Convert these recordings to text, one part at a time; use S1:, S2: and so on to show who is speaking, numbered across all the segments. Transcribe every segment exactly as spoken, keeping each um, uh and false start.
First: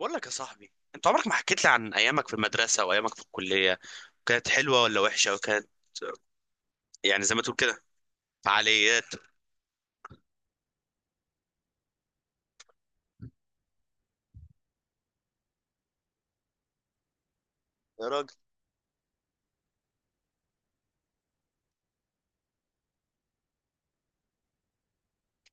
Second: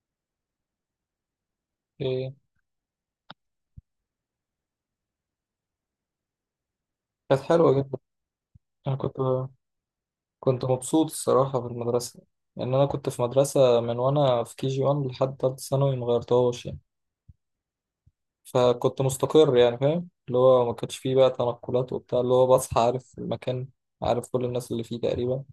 S1: بقول لك يا صاحبي، انت عمرك ما حكيت لي عن ايامك في
S2: إيه.
S1: المدرسه وايامك في الكليه. كانت حلوه ولا وحشه؟ وكانت يعني زي
S2: كانت
S1: ما تقول
S2: حلوة
S1: كده،
S2: جدا. أنا
S1: فعاليات؟
S2: كنت كنت مبسوط الصراحة في المدرسة، لأن أنا كنت في مدرسة من وأنا في كي جي واحد لحد تالتة ثانوي مغيرتهاش يعني.
S1: يا راجل.
S2: فكنت مستقر يعني، فاهم اللي هو ما كانش فيه بقى تنقلات وبتاع، اللي هو بصحى عارف المكان، عارف كل الناس اللي فيه تقريبا،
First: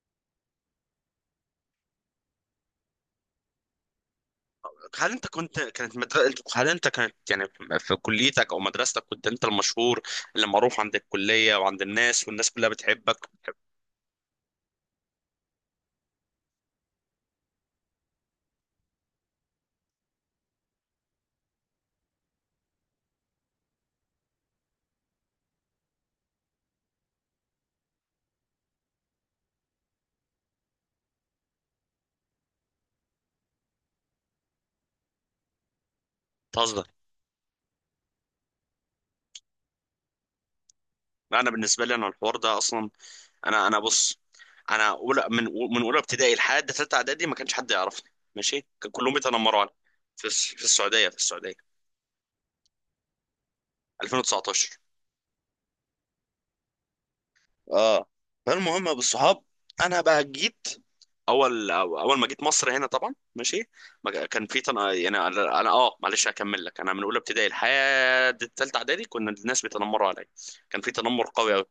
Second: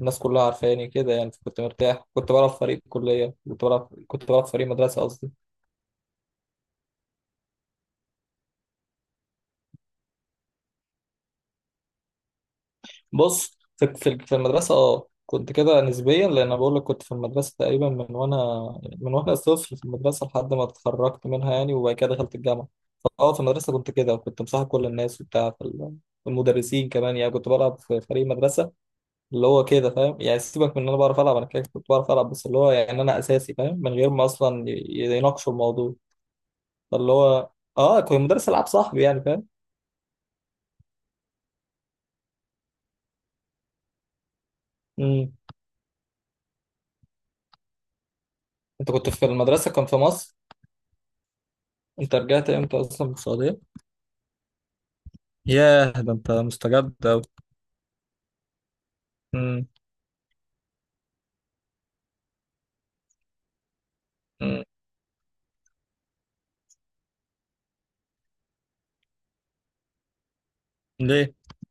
S2: الناس كلها عارفاني كده يعني. فكنت مرتاح، كنت بلعب في فريق كلية، كنت بلعب كنت بلعب في فريق مدرسة
S1: هل انت
S2: قصدي.
S1: كنت كانت مدر... انت- هل انت كانت يعني في كليتك او مدرستك كنت انت المشهور اللي معروف عند الكليه وعند الناس، والناس كلها بتحبك بتحب
S2: بص، في في في المدرسة اه كنت كده نسبيا، لأن أنا بقول لك كنت في المدرسة تقريبا من وأنا من وأنا طفل في المدرسة لحد ما اتخرجت منها يعني، وبعد كده دخلت الجامعة. فأه في المدرسة كنت كده، وكنت مصاحب كل الناس وبتاع في ال- المدرسين كمان، يعني كنت بلعب في فريق مدرسة اللي هو كده، فاهم يعني. سيبك من إن أنا بعرف ألعب، أنا كده كنت بعرف ألعب، بس اللي هو يعني أنا أساسي، فاهم، من غير ما أصلا ي- يناقشوا الموضوع.
S1: تهزر؟
S2: فاللي هو أه كنت مدرس ألعاب صاحبي، يعني فاهم.
S1: انا بالنسبه لي انا الحوار ده اصلا. انا انا بص، انا اولى
S2: أمم.
S1: من من اولى ابتدائي لحد ثالثه اعدادي ما كانش حد يعرفني، ماشي.
S2: أنت
S1: كان
S2: كنت
S1: كلهم
S2: في
S1: بيتنمروا علي.
S2: المدرسة كان في
S1: في
S2: مصر؟
S1: الس- في السعوديه في السعوديه.
S2: أنت رجعت إمتى أصلا من السعودية؟
S1: ألفين وتسعتاشر.
S2: ياه، ده انت مستجد أوي.
S1: اه فالمهم يا ابو الصحاب،
S2: مم.
S1: انا بقى جيت، اول اول ما جيت مصر هنا طبعا ماشي. ما كان في
S2: مم.
S1: تن... يعني انا أنا- اه معلش هكمل لك. انا من اولى ابتدائي لحد الثالثه اعدادي كنا الناس بيتنمروا عليا. كان في تنمر
S2: ليه؟
S1: قوي قوي.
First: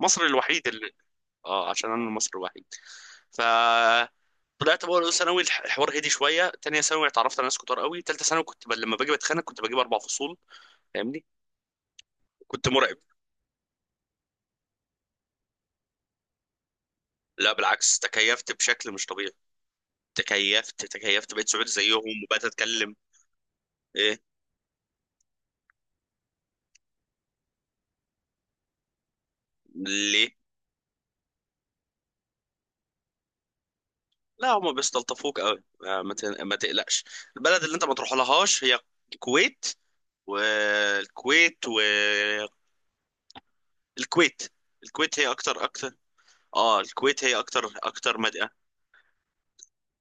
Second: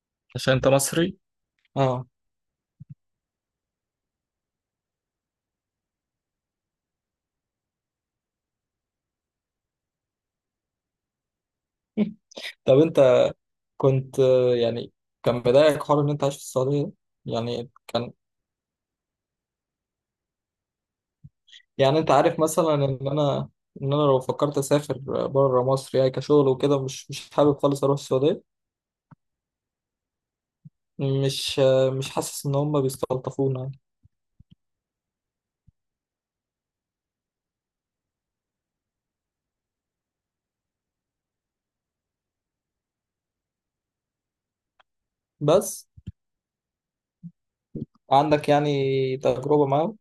S1: مصر
S2: عشان
S1: الوحيد
S2: انت
S1: اللي
S2: مصري؟
S1: اه عشان انا
S2: اه.
S1: المصري الوحيد. ف طلعت بقى اولى ثانوي، الح- الحوار هدي شويه. ثانيه ثانوي اتعرفت على ناس كتار قوي. ثالثه ثانوي كنت ب... لما باجي بتخانق كنت بجيب اربع فصول. فاهمني. كنت
S2: طب
S1: مرعب.
S2: انت كنت، آه، يعني، كان بداية حوار ان انت عايش في السعودية ده؟
S1: لا
S2: يعني
S1: بالعكس،
S2: كان،
S1: تكيفت بشكل مش طبيعي. تكيفت تكيفت، بقيت سعودي
S2: يعني
S1: زيهم،
S2: انت عارف
S1: وبقيت
S2: مثلا
S1: اتكلم.
S2: ان انا ان انا لو
S1: ايه؟
S2: فكرت اسافر بره مصر يعني كشغل وكده، مش مش حابب خالص اروح السعودية.
S1: ليه؟
S2: مش آه، مش حاسس ان هم بيستلطفونا يعني.
S1: لا هما بيستلطفوك قوي، آه، ما ت- ما تقلقش. البلد اللي انت ما تروح لهاش هي الكويت. والكويت والكويت. الكويت هي اكتر
S2: بس
S1: اكتر. اه. الكويت هي اكتر اكتر
S2: عندك
S1: مدينة.
S2: يعني تجربة معاهم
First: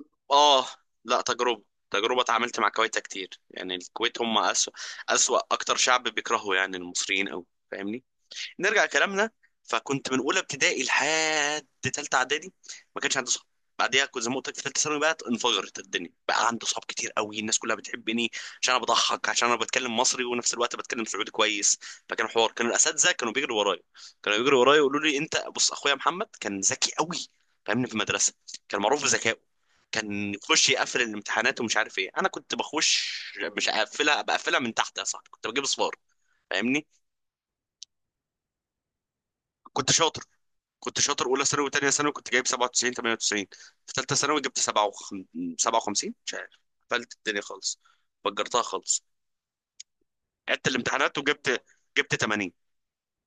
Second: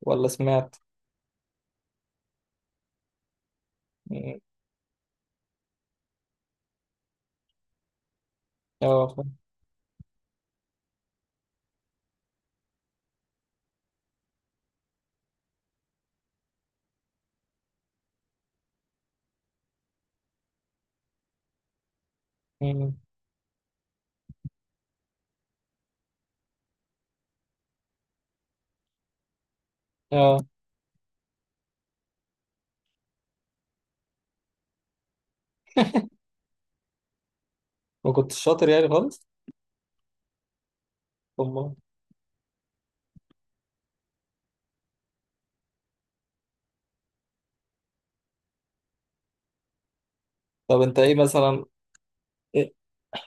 S2: ولا
S1: اه.
S2: سمعت؟
S1: لا، تجربة تجربة اتعاملت مع كويتا كتير يعني. الكويت هم
S2: مم.
S1: أسوأ أسوأ أكتر شعب بيكرهوا يعني المصريين أوي. فاهمني. نرجع
S2: اه،
S1: كلامنا.
S2: فاهم.
S1: فكنت من اولى ابتدائي لحد ثالثه اعدادي ما كانش عندي صحاب. بعديها كنت زي ما قلت لك في ثالثه ثانوي بقى انفجرت الدنيا. بقى عندي صحاب كتير قوي. الناس كلها بتحبني عشان انا بضحك، عشان انا بتكلم مصري ونفس الوقت بتكلم سعودي كويس. فكان حوار. كانوا
S2: مم.
S1: الاساتذه كانوا بيجروا ورايا كانوا بيجروا ورايا يقولوا لي انت بص، اخويا محمد كان ذكي قوي. فاهمني. في المدرسه كان معروف بذكائه. كان
S2: اه،
S1: يخش يقفل الامتحانات ومش عارف ايه. انا كنت بخش مش اقفلها، بقفلها من تحت يا صاحبي. كنت بجيب اصفار. فاهمني.
S2: وكنت شاطر يعني خالص؟
S1: كنت شاطر كنت شاطر اولى ثانوي
S2: أمال.
S1: وثانيه ثانوي كنت جايب سبعة وتسعين تمانية وتسعين. في ثالثه ثانوي جبت سبعة وخمسين. سبعة وخمسين مش عارف، قفلت الدنيا خالص، فجرتها خالص. عدت
S2: طب انت ايه
S1: الامتحانات وجبت
S2: مثلا،
S1: جبت تمانين.
S2: ايه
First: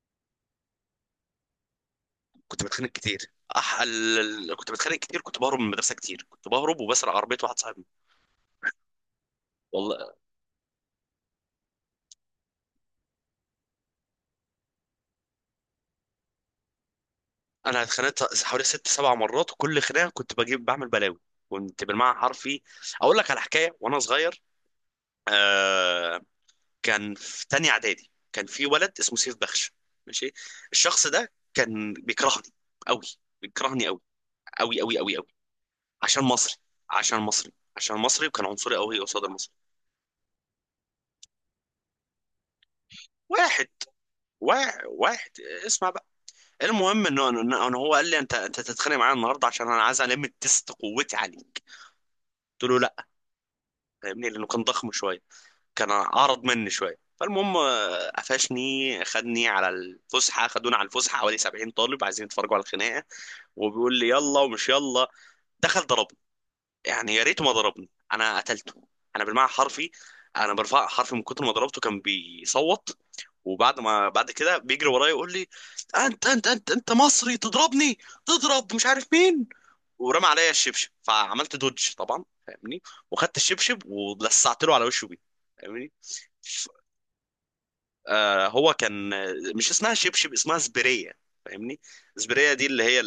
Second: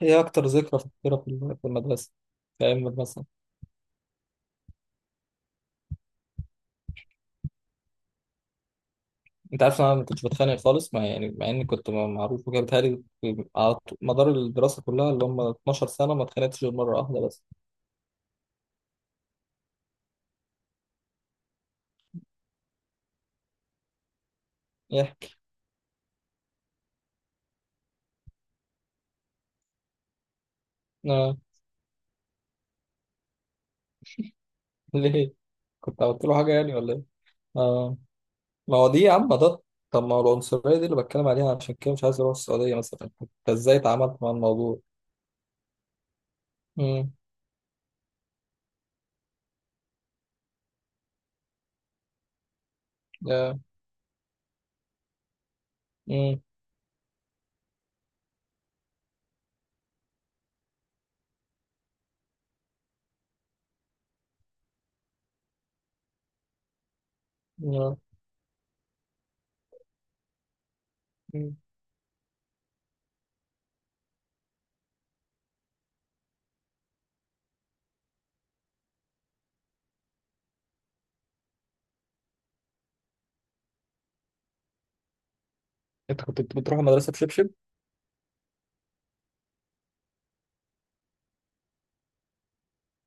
S2: إيه اكتر ذكرى فاكرها في الم- في المدرسه،
S1: كنت
S2: في ايام
S1: بتخانق
S2: المدرسه.
S1: كتير أح... ال... ال- كنت بتخانق كتير. كنت بهرب من المدرسه كتير. كنت بهرب وبسرق عربيه واحد صاحبي.
S2: انت عارف إن انا ما
S1: والله
S2: كنتش بتخانق خالص، مع يعني، مع اني كنت م- معروف وكده، بيتهيألي في- على ط- مدار الدراسه كلها اللي هم اثني عشر سنه، ما اتخانقتش غير مره واحده بس.
S1: انا اتخانقت حوالي ست سبع مرات، وكل خناقه كنت بجيب بعمل بلاوي. كنت بالمعنى حرفي. اقول لك على حكايه وانا صغير.
S2: ايه.
S1: آه، كان في تانية اعدادي كان في ولد اسمه سيف بخش، ماشي. الشخص ده
S2: آه.
S1: كان بيكرهني قوي. بيكرهني قوي قوي قوي قوي قوي.
S2: ليه؟ كنت
S1: عشان
S2: عملت له حاجه
S1: مصري
S2: يعني ولا ايه؟
S1: عشان مصري عشان
S2: آه.
S1: مصري، وكان عنصري
S2: ما هو دي
S1: قوي
S2: يا
S1: قصاد
S2: عم
S1: المصري.
S2: ده. طب ما هو العنصريه دي اللي بتكلم عليها، عشان كده مش عايز اروح السعوديه مثلا، انت
S1: واحد
S2: ازاي اتعاملت مع الموضوع؟
S1: واحد واحد. اسمع بقى. المهم
S2: امم،
S1: انه انه إنه هو قال لي انت انت تتخانق معايا النهارده عشان انا عايز الم تيست قوتي عليه. قلت له لا.
S2: يا،
S1: فاهمني لانه كان ضخم شويه، كان
S2: امم،
S1: اعرض مني شويه. فالمهم آه، قفشني، خدني على الفسحه خدونا على الفسحه حوالي سبعين طالب عايزين يتفرجوا على الخناقه. وبيقول لي يلا ومش يلا. دخل ضربني. يعني يا ريته ما ضربني،
S2: يا،
S1: انا قتلته. انا بالمعنى حرفي. انا برفع حرفي. من كتر ما
S2: مم.
S1: ضربته كان بيصوت. وبعد ما بعد كده بيجري ورايا يقول لي انت انت انت انت مصري تضربني؟ تضرب مش عارف مين. ورمى عليا الشبشب، فعملت دوج طبعا فاهمني. وخدت الشبشب ولسعت له على وشه بيه. فاهمني.
S2: انت كنت
S1: ف-
S2: بتروح المدرسه بشبشب؟
S1: آه هو كان مش اسمها شبشب، اسمها سبريه. فاهمني. سبريه دي اللي هي،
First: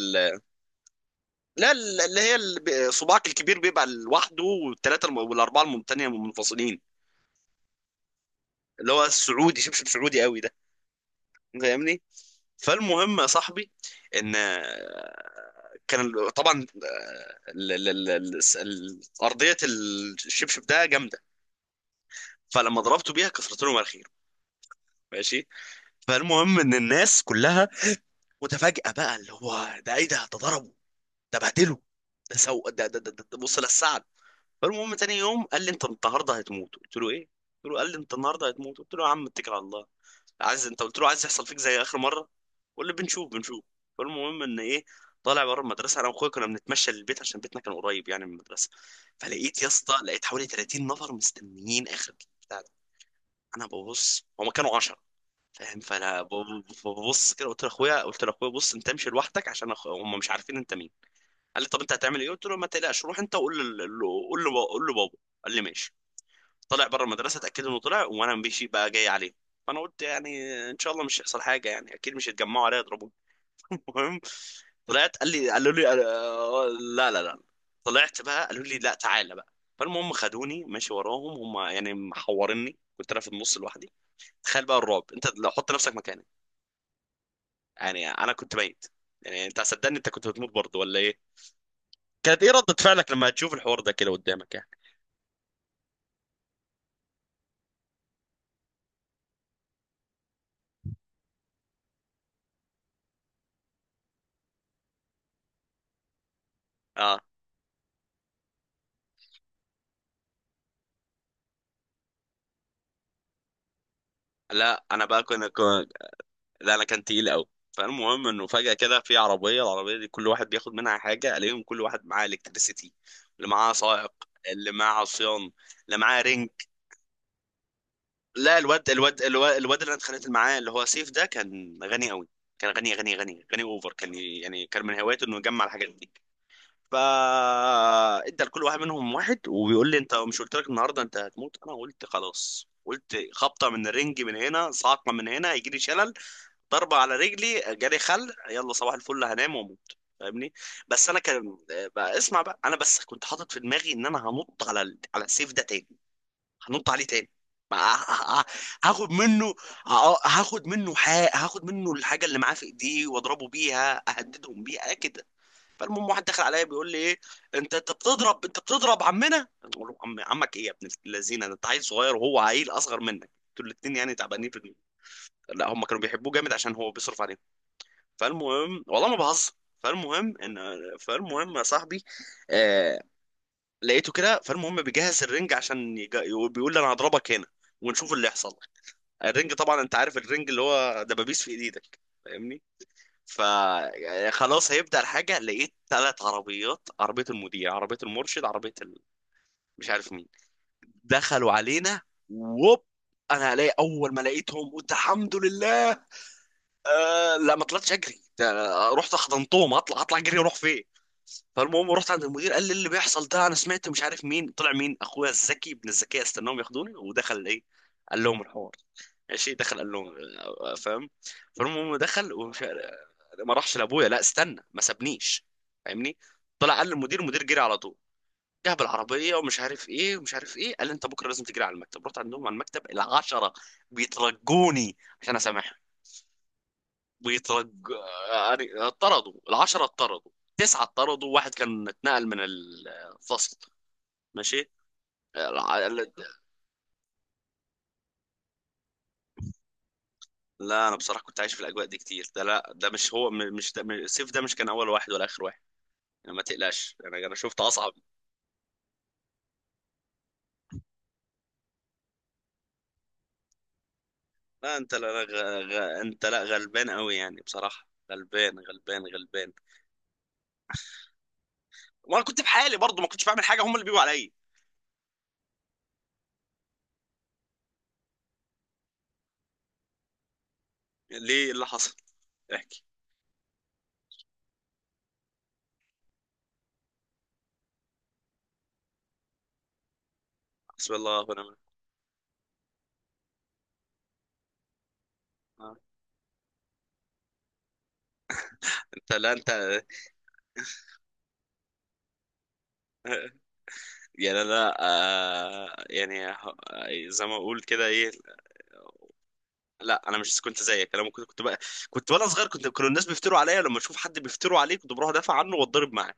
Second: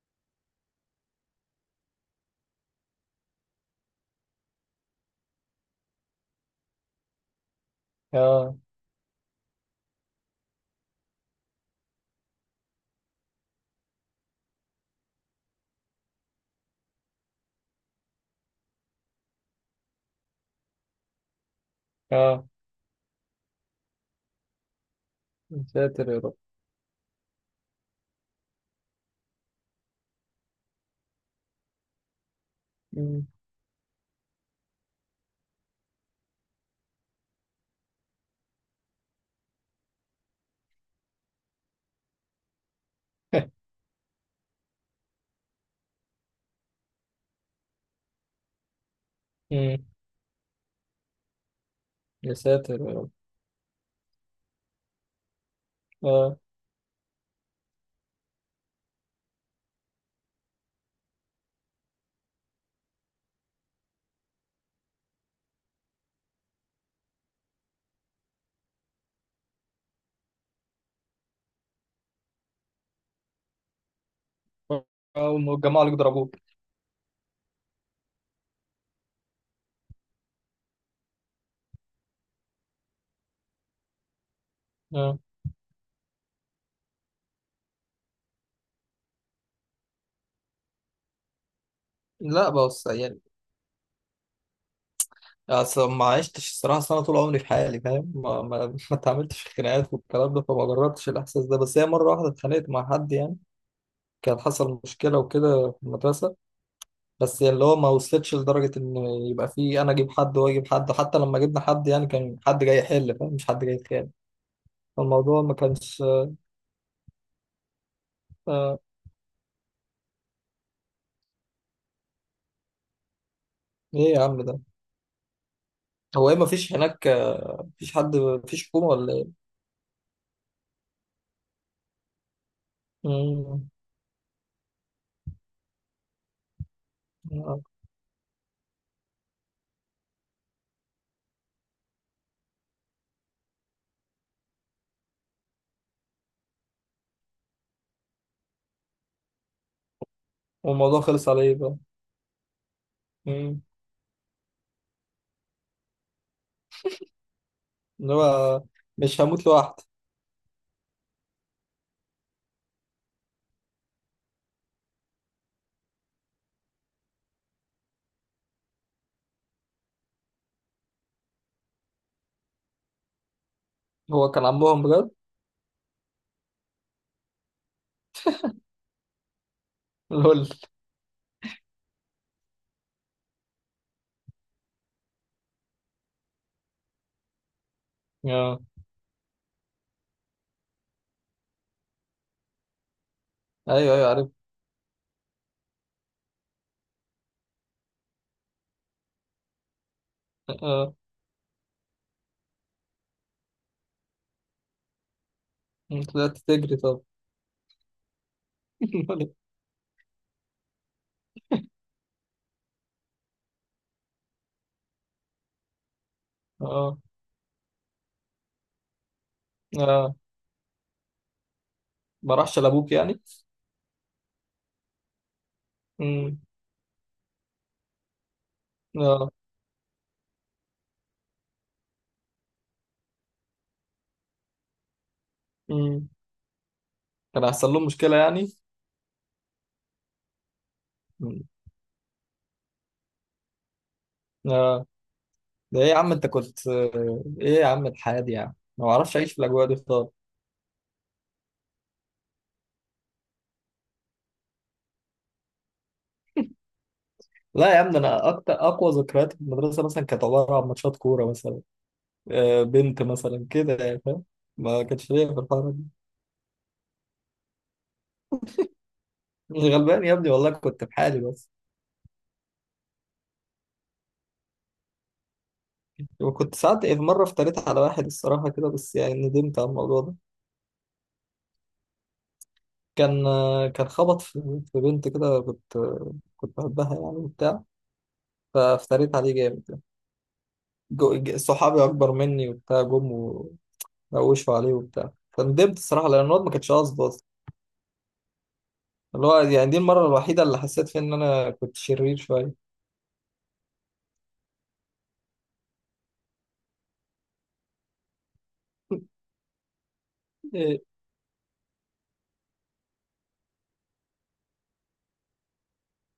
S1: لا ال- اللي هي ال- صباعك الكبير بيبقى لوحده والثلاثه الم- والاربعه التانية منفصلين.
S2: اه،
S1: اللي هو السعودي، شبشب سعودي قوي ده. فاهمني. فالمهم يا صاحبي، ان آه، كان ال- طبعا آه، ال- ال- ال- ال- الس- ال- ارضيه الشبشب ده جامده.
S2: اه.
S1: فلما ضربته بيها كسرت لهم الخير، ماشي.
S2: يا ساتر يا رب.
S1: فالمهم ان الناس كلها متفاجئه بقى، اللي هو ده ايه؟ ده ده ضربه، ده بهدله، ده سو ده ده, ده,
S2: مم.
S1: ده بص للسعد. فالمهم تاني يوم قال لي انت النهارده هتموت. قلت له ايه؟ قلت له، قال لي انت النهارده هتموت. قلت له يا عم اتكل على الله. عايز انت، قلت له عايز يحصل فيك زي اخر مره؟ قول لي بنشوف بنشوف. فالمهم، ان ايه. طالع بره المدرسه انا واخويا كنا بنتمشى للبيت عشان بيتنا كان قريب يعني من المدرسه. فلقيت يا
S2: مم.
S1: اسطى لقيت حوالي ثلاثين نفر مستنيين اخر
S2: يا
S1: بتاع ده.
S2: ساتر يا رب.
S1: انا ببص، هما كانوا عشرة. فاهم. فانا ب-
S2: اه.
S1: ببص كده، قلت لاخويا، قلت لاخويا بص انت امشي لوحدك عشان أخ- هما مش عارفين انت مين. قال لي طب انت هتعمل ايه؟ قلت له ما تقلقش، روح انت وقول له قول له قول له بابا. قال لي ماشي. طلع بره المدرسه، اتاكدوا انه طلع وانا ماشي بقى جاي عليه. فانا قلت يعني ان شاء الله مش هيحصل حاجه، يعني اكيد مش هيتجمعوا عليا يضربوني. المهم طلعت. قال لي قالوا
S2: والجماعة
S1: لي
S2: اللي ضربوك.
S1: آه، لا لا لا. طلعت بقى، قالوا لي لا تعالى بقى. فالمهم خدوني ماشي وراهم. هم يعني محورني، كنت انا في النص لوحدي. تخيل بقى الرعب،
S2: اه.
S1: انت لو حط نفسك مكاني. يعني انا كنت ميت. يعني انت صدقني، انت كنت هتموت برضه ولا ايه؟ كانت
S2: لا،
S1: ايه ردة
S2: بص
S1: فعلك
S2: يعني،
S1: لما تشوف الحوار ده كده قدامك يعني؟
S2: اصل ما عشتش الصراحة سنة، طول عمري في حالي، فاهم، ما ما ما اتعاملتش في خناقات والكلام ده، فما جربتش الإحساس ده. بس هي مرة واحدة اتخانقت مع حد يعني، كان حصل مشكلة وكده في المدرسة.
S1: اه.
S2: بس يعني اللي هو ما وصلتش لدرجة إن يبقى في أنا أجيب حد وهو يجيب حد، حتى لما جبنا حد يعني كان حد جاي يحل، فاهم، مش حد جاي يتخانق.
S1: لا انا بقى
S2: فالموضوع
S1: كنت،
S2: ما كانش.
S1: لا انا كان تقيل قوي. فالمهم انه فجأة
S2: آه.
S1: كده، في عربية، العربية دي كل واحد بياخد منها حاجة. الاقيهم كل واحد معاه الكتريسيتي، اللي معاه
S2: إيه
S1: سائق،
S2: يا عم ده،
S1: اللي معاه عصيان، اللي معاه
S2: هو إيه، ما
S1: رينج.
S2: فيش هناك، آه، مفيش حد،
S1: لا
S2: مفيش حكومة
S1: الواد
S2: ولا
S1: الواد
S2: إيه؟
S1: الواد, الواد اللي انا اتخانقت معاه اللي هو سيف ده كان غني قوي. كان غني غني غني غني
S2: مم.
S1: اوفر. كان ي- يعني كان من هوايته انه يجمع الحاجات دي. فا
S2: آه.
S1: ادى لكل واحد منهم واحد. وبيقول لي انت مش قلت لك النهارده انت هتموت؟ انا قلت خلاص. قلت خبطه من الرنج من هنا، صعقه من هنا، هيجي لي شلل. ضربة على رجلي جالي خل، يلا صباح الفل هنام واموت. فاهمني.
S2: والموضوع
S1: بس انا
S2: خلص على ايه
S1: كان،
S2: بقى؟
S1: بقى اسمع بقى، انا بس كنت حاطط في
S2: مم.
S1: دماغي ان انا هنط على ال... على السيف ده تاني. هنط عليه تاني. ما-
S2: اللي
S1: ه- ه-
S2: هو
S1: هاخد
S2: مش هموت
S1: منه.
S2: لوحدي.
S1: ه- آه، هاخد منه حق. هاخد منه الحاجه اللي معاه في ايديه واضربه بيها، اهددهم بيها كده. فالمهم واحد دخل عليا بيقول لي ايه، انت انت بتضرب انت بتضرب عمنا. بقول له عم عمك ايه يا ابن اللذينه؟ ده انت عيل صغير وهو عيل اصغر منك، دول الاتنين يعني
S2: هو كان
S1: تعبانين في ال-
S2: عمهم بجد؟
S1: لا هم كانوا بيحبوه جامد عشان هو بيصرف عليهم. فالمهم والله ما بهزر. فالمهم
S2: لول.
S1: ان فالمهم يا صاحبي، آه... لقيته كده. فالمهم بيجهز الرنج عشان يج... بيقول لي انا هضربك هنا ونشوف اللي يحصل.
S2: اه.
S1: الرنج طبعا انت عارف الرنج اللي هو دبابيس في ايدك. فاهمني.
S2: ايوه، ايوه، عارف.
S1: فخلاص هيبدأ الحاجة، لقيت ثلاث عربيات، عربية المذيع، عربية المرشد، عربية ال... مش عارف مين،
S2: اه.
S1: دخلوا علينا. ووب، انا الاقي، اول ما لقيتهم قلت الحمد لله.
S2: طلعت تجري طب؟
S1: آه لا ما طلعتش اجري، ده أنا رحت حضنتهم. هطلع هطلع اجري اروح فين؟ فالمهم رحت عند المدير، قال لي اللي بيحصل ده انا سمعت، مش عارف مين طلع. مين؟ اخويا الذكي ابن الذكاء. استناهم ياخدوني
S2: اه،
S1: ودخل ايه، قال لهم الحوار، ماشي. دخل قال لهم
S2: اه.
S1: آه، آه، فاهم. فالمهم دخل
S2: ما راحش
S1: ومش عارف-
S2: لابوك يعني؟
S1: آه، ما راحش لابويا، لا استنى ما سابنيش. فاهمني.
S2: مم.
S1: طلع قال للمدير، المدير جري على طول. جه
S2: اه.
S1: بالعربيه ومش عارف ايه ومش عارف ايه، قال لي انت بكره لازم تجري على المكتب. رحت عندهم على المكتب العشرة بيترجوني عشان اسامحهم.
S2: مم. كان هيحصل
S1: ويترج
S2: لهم مشكله يعني؟
S1: يعني اتطردوا العشرة. اتطردوا تسعة، اتطردوا
S2: مم.
S1: واحد كان اتنقل من الفصل، ماشي.
S2: اه. ده ايه
S1: الع-
S2: يا عم،
S1: ال-
S2: انت كنت، آه، ايه يا عم الحياه دي يعني، ما بعرفش اعيش في الاجواء دي خالص.
S1: لا انا بصراحة كنت عايش في الاجواء دي كتير. ده لا ده مش هو، م- مش ده، مش- سيف ده مش كان اول واحد ولا اخر واحد يعني. ما تقلقش، انا انا شفت
S2: لا يا عم
S1: اصعب.
S2: ده، انا اكتر اقوى ذكريات في المدرسه مثلا كانت عباره عن ماتشات كوره مثلا، آه، بنت مثلا كده يعني فاهم،
S1: لا
S2: ما
S1: انت، لا
S2: كانش
S1: لا
S2: ليا في
S1: غ...
S2: الحوار دي.
S1: غ... انت لا غلبان قوي يعني، بصراحة غلبان غلبان غلبان.
S2: مش غلبان يا ابني، والله كنت في حالي بس.
S1: وانا كنت في حالي برضه، ما كنتش بعمل حاجة، هم اللي بيجوا عليا.
S2: وكنت ساعات، في مرة افتريت على واحد الصراحة كده، بس يعني ندمت على الموضوع ده.
S1: ليه؟ إيه اللي حصل؟ احكي.
S2: كان، آه، كان خبط في في بنت كده، كنت كنت بحبها يعني وبتاع، فافتريت عليه جامد يعني.
S1: حسبي
S2: جو-
S1: الله
S2: ج-
S1: ونعم الوكيل.
S2: صحابي أكبر مني وبتاع جم، ونوشوا عليه وبتاع،
S1: آه.
S2: فندمت الصراحة لأن الواد ما كانش قصده أصلا.
S1: انت،
S2: اللي
S1: لا
S2: هو
S1: انت،
S2: يعني دي المرة الوحيدة اللي حسيت فيها إن أنا كنت شرير شوية.
S1: يعني انا آه يعني ه- زي ما اقول كده، ايه. لا انا مش كنت
S2: إيه.
S1: زيك، انا ممكن كنت بقى كنت وانا صغير، كنت كانوا الناس بيفتروا عليا. لما اشوف حد بيفتروا عليه كنت بروح ادافع عنه واتضرب معاه.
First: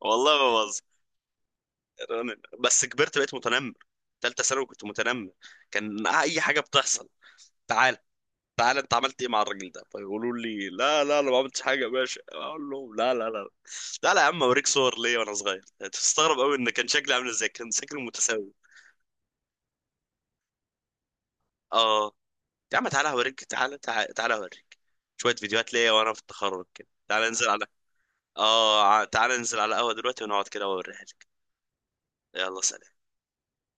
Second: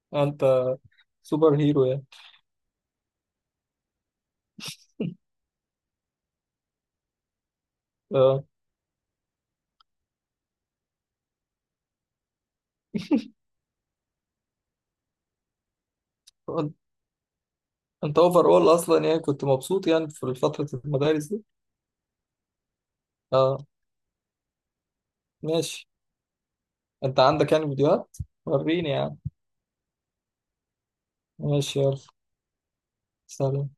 S1: والله
S2: أنت
S1: ما بهزر.
S2: سوبر هيرو يعني.
S1: أنا- بس كبرت بقيت متنمر. تالتة ثانوي كنت متنمر. كان اي حاجه بتحصل، تعال
S2: اه.
S1: تعال انت عملت ايه مع الراجل ده؟ فيقولوا لي لا لا انا ما عملتش حاجه يا باشا. اقول لهم لا لا لا. لا لا يا عم اوريك صور ليا وانا صغير هتستغرب قوي ان كان شكلي عامل ازاي. كان شكلي
S2: انت اوفر
S1: متساوي.
S2: اول اصلا يعني، كنت مبسوط يعني في فترة المدارس دي.
S1: اه يا عم تعالى هوريك،
S2: اه،
S1: تعالى تعالى تعالى هوريك شوية فيديوهات
S2: ماشي.
S1: ليا وانا في التخرج كده.
S2: انت
S1: تعالى ننزل
S2: عندك
S1: على
S2: يعني فيديوهات؟
S1: اه
S2: وريني
S1: ع-
S2: يعني.
S1: تعالى ننزل على قهوة دلوقتي ونقعد كده واوريها لك.
S2: ماشي، يلا.
S1: يلا سلام.
S2: سلام.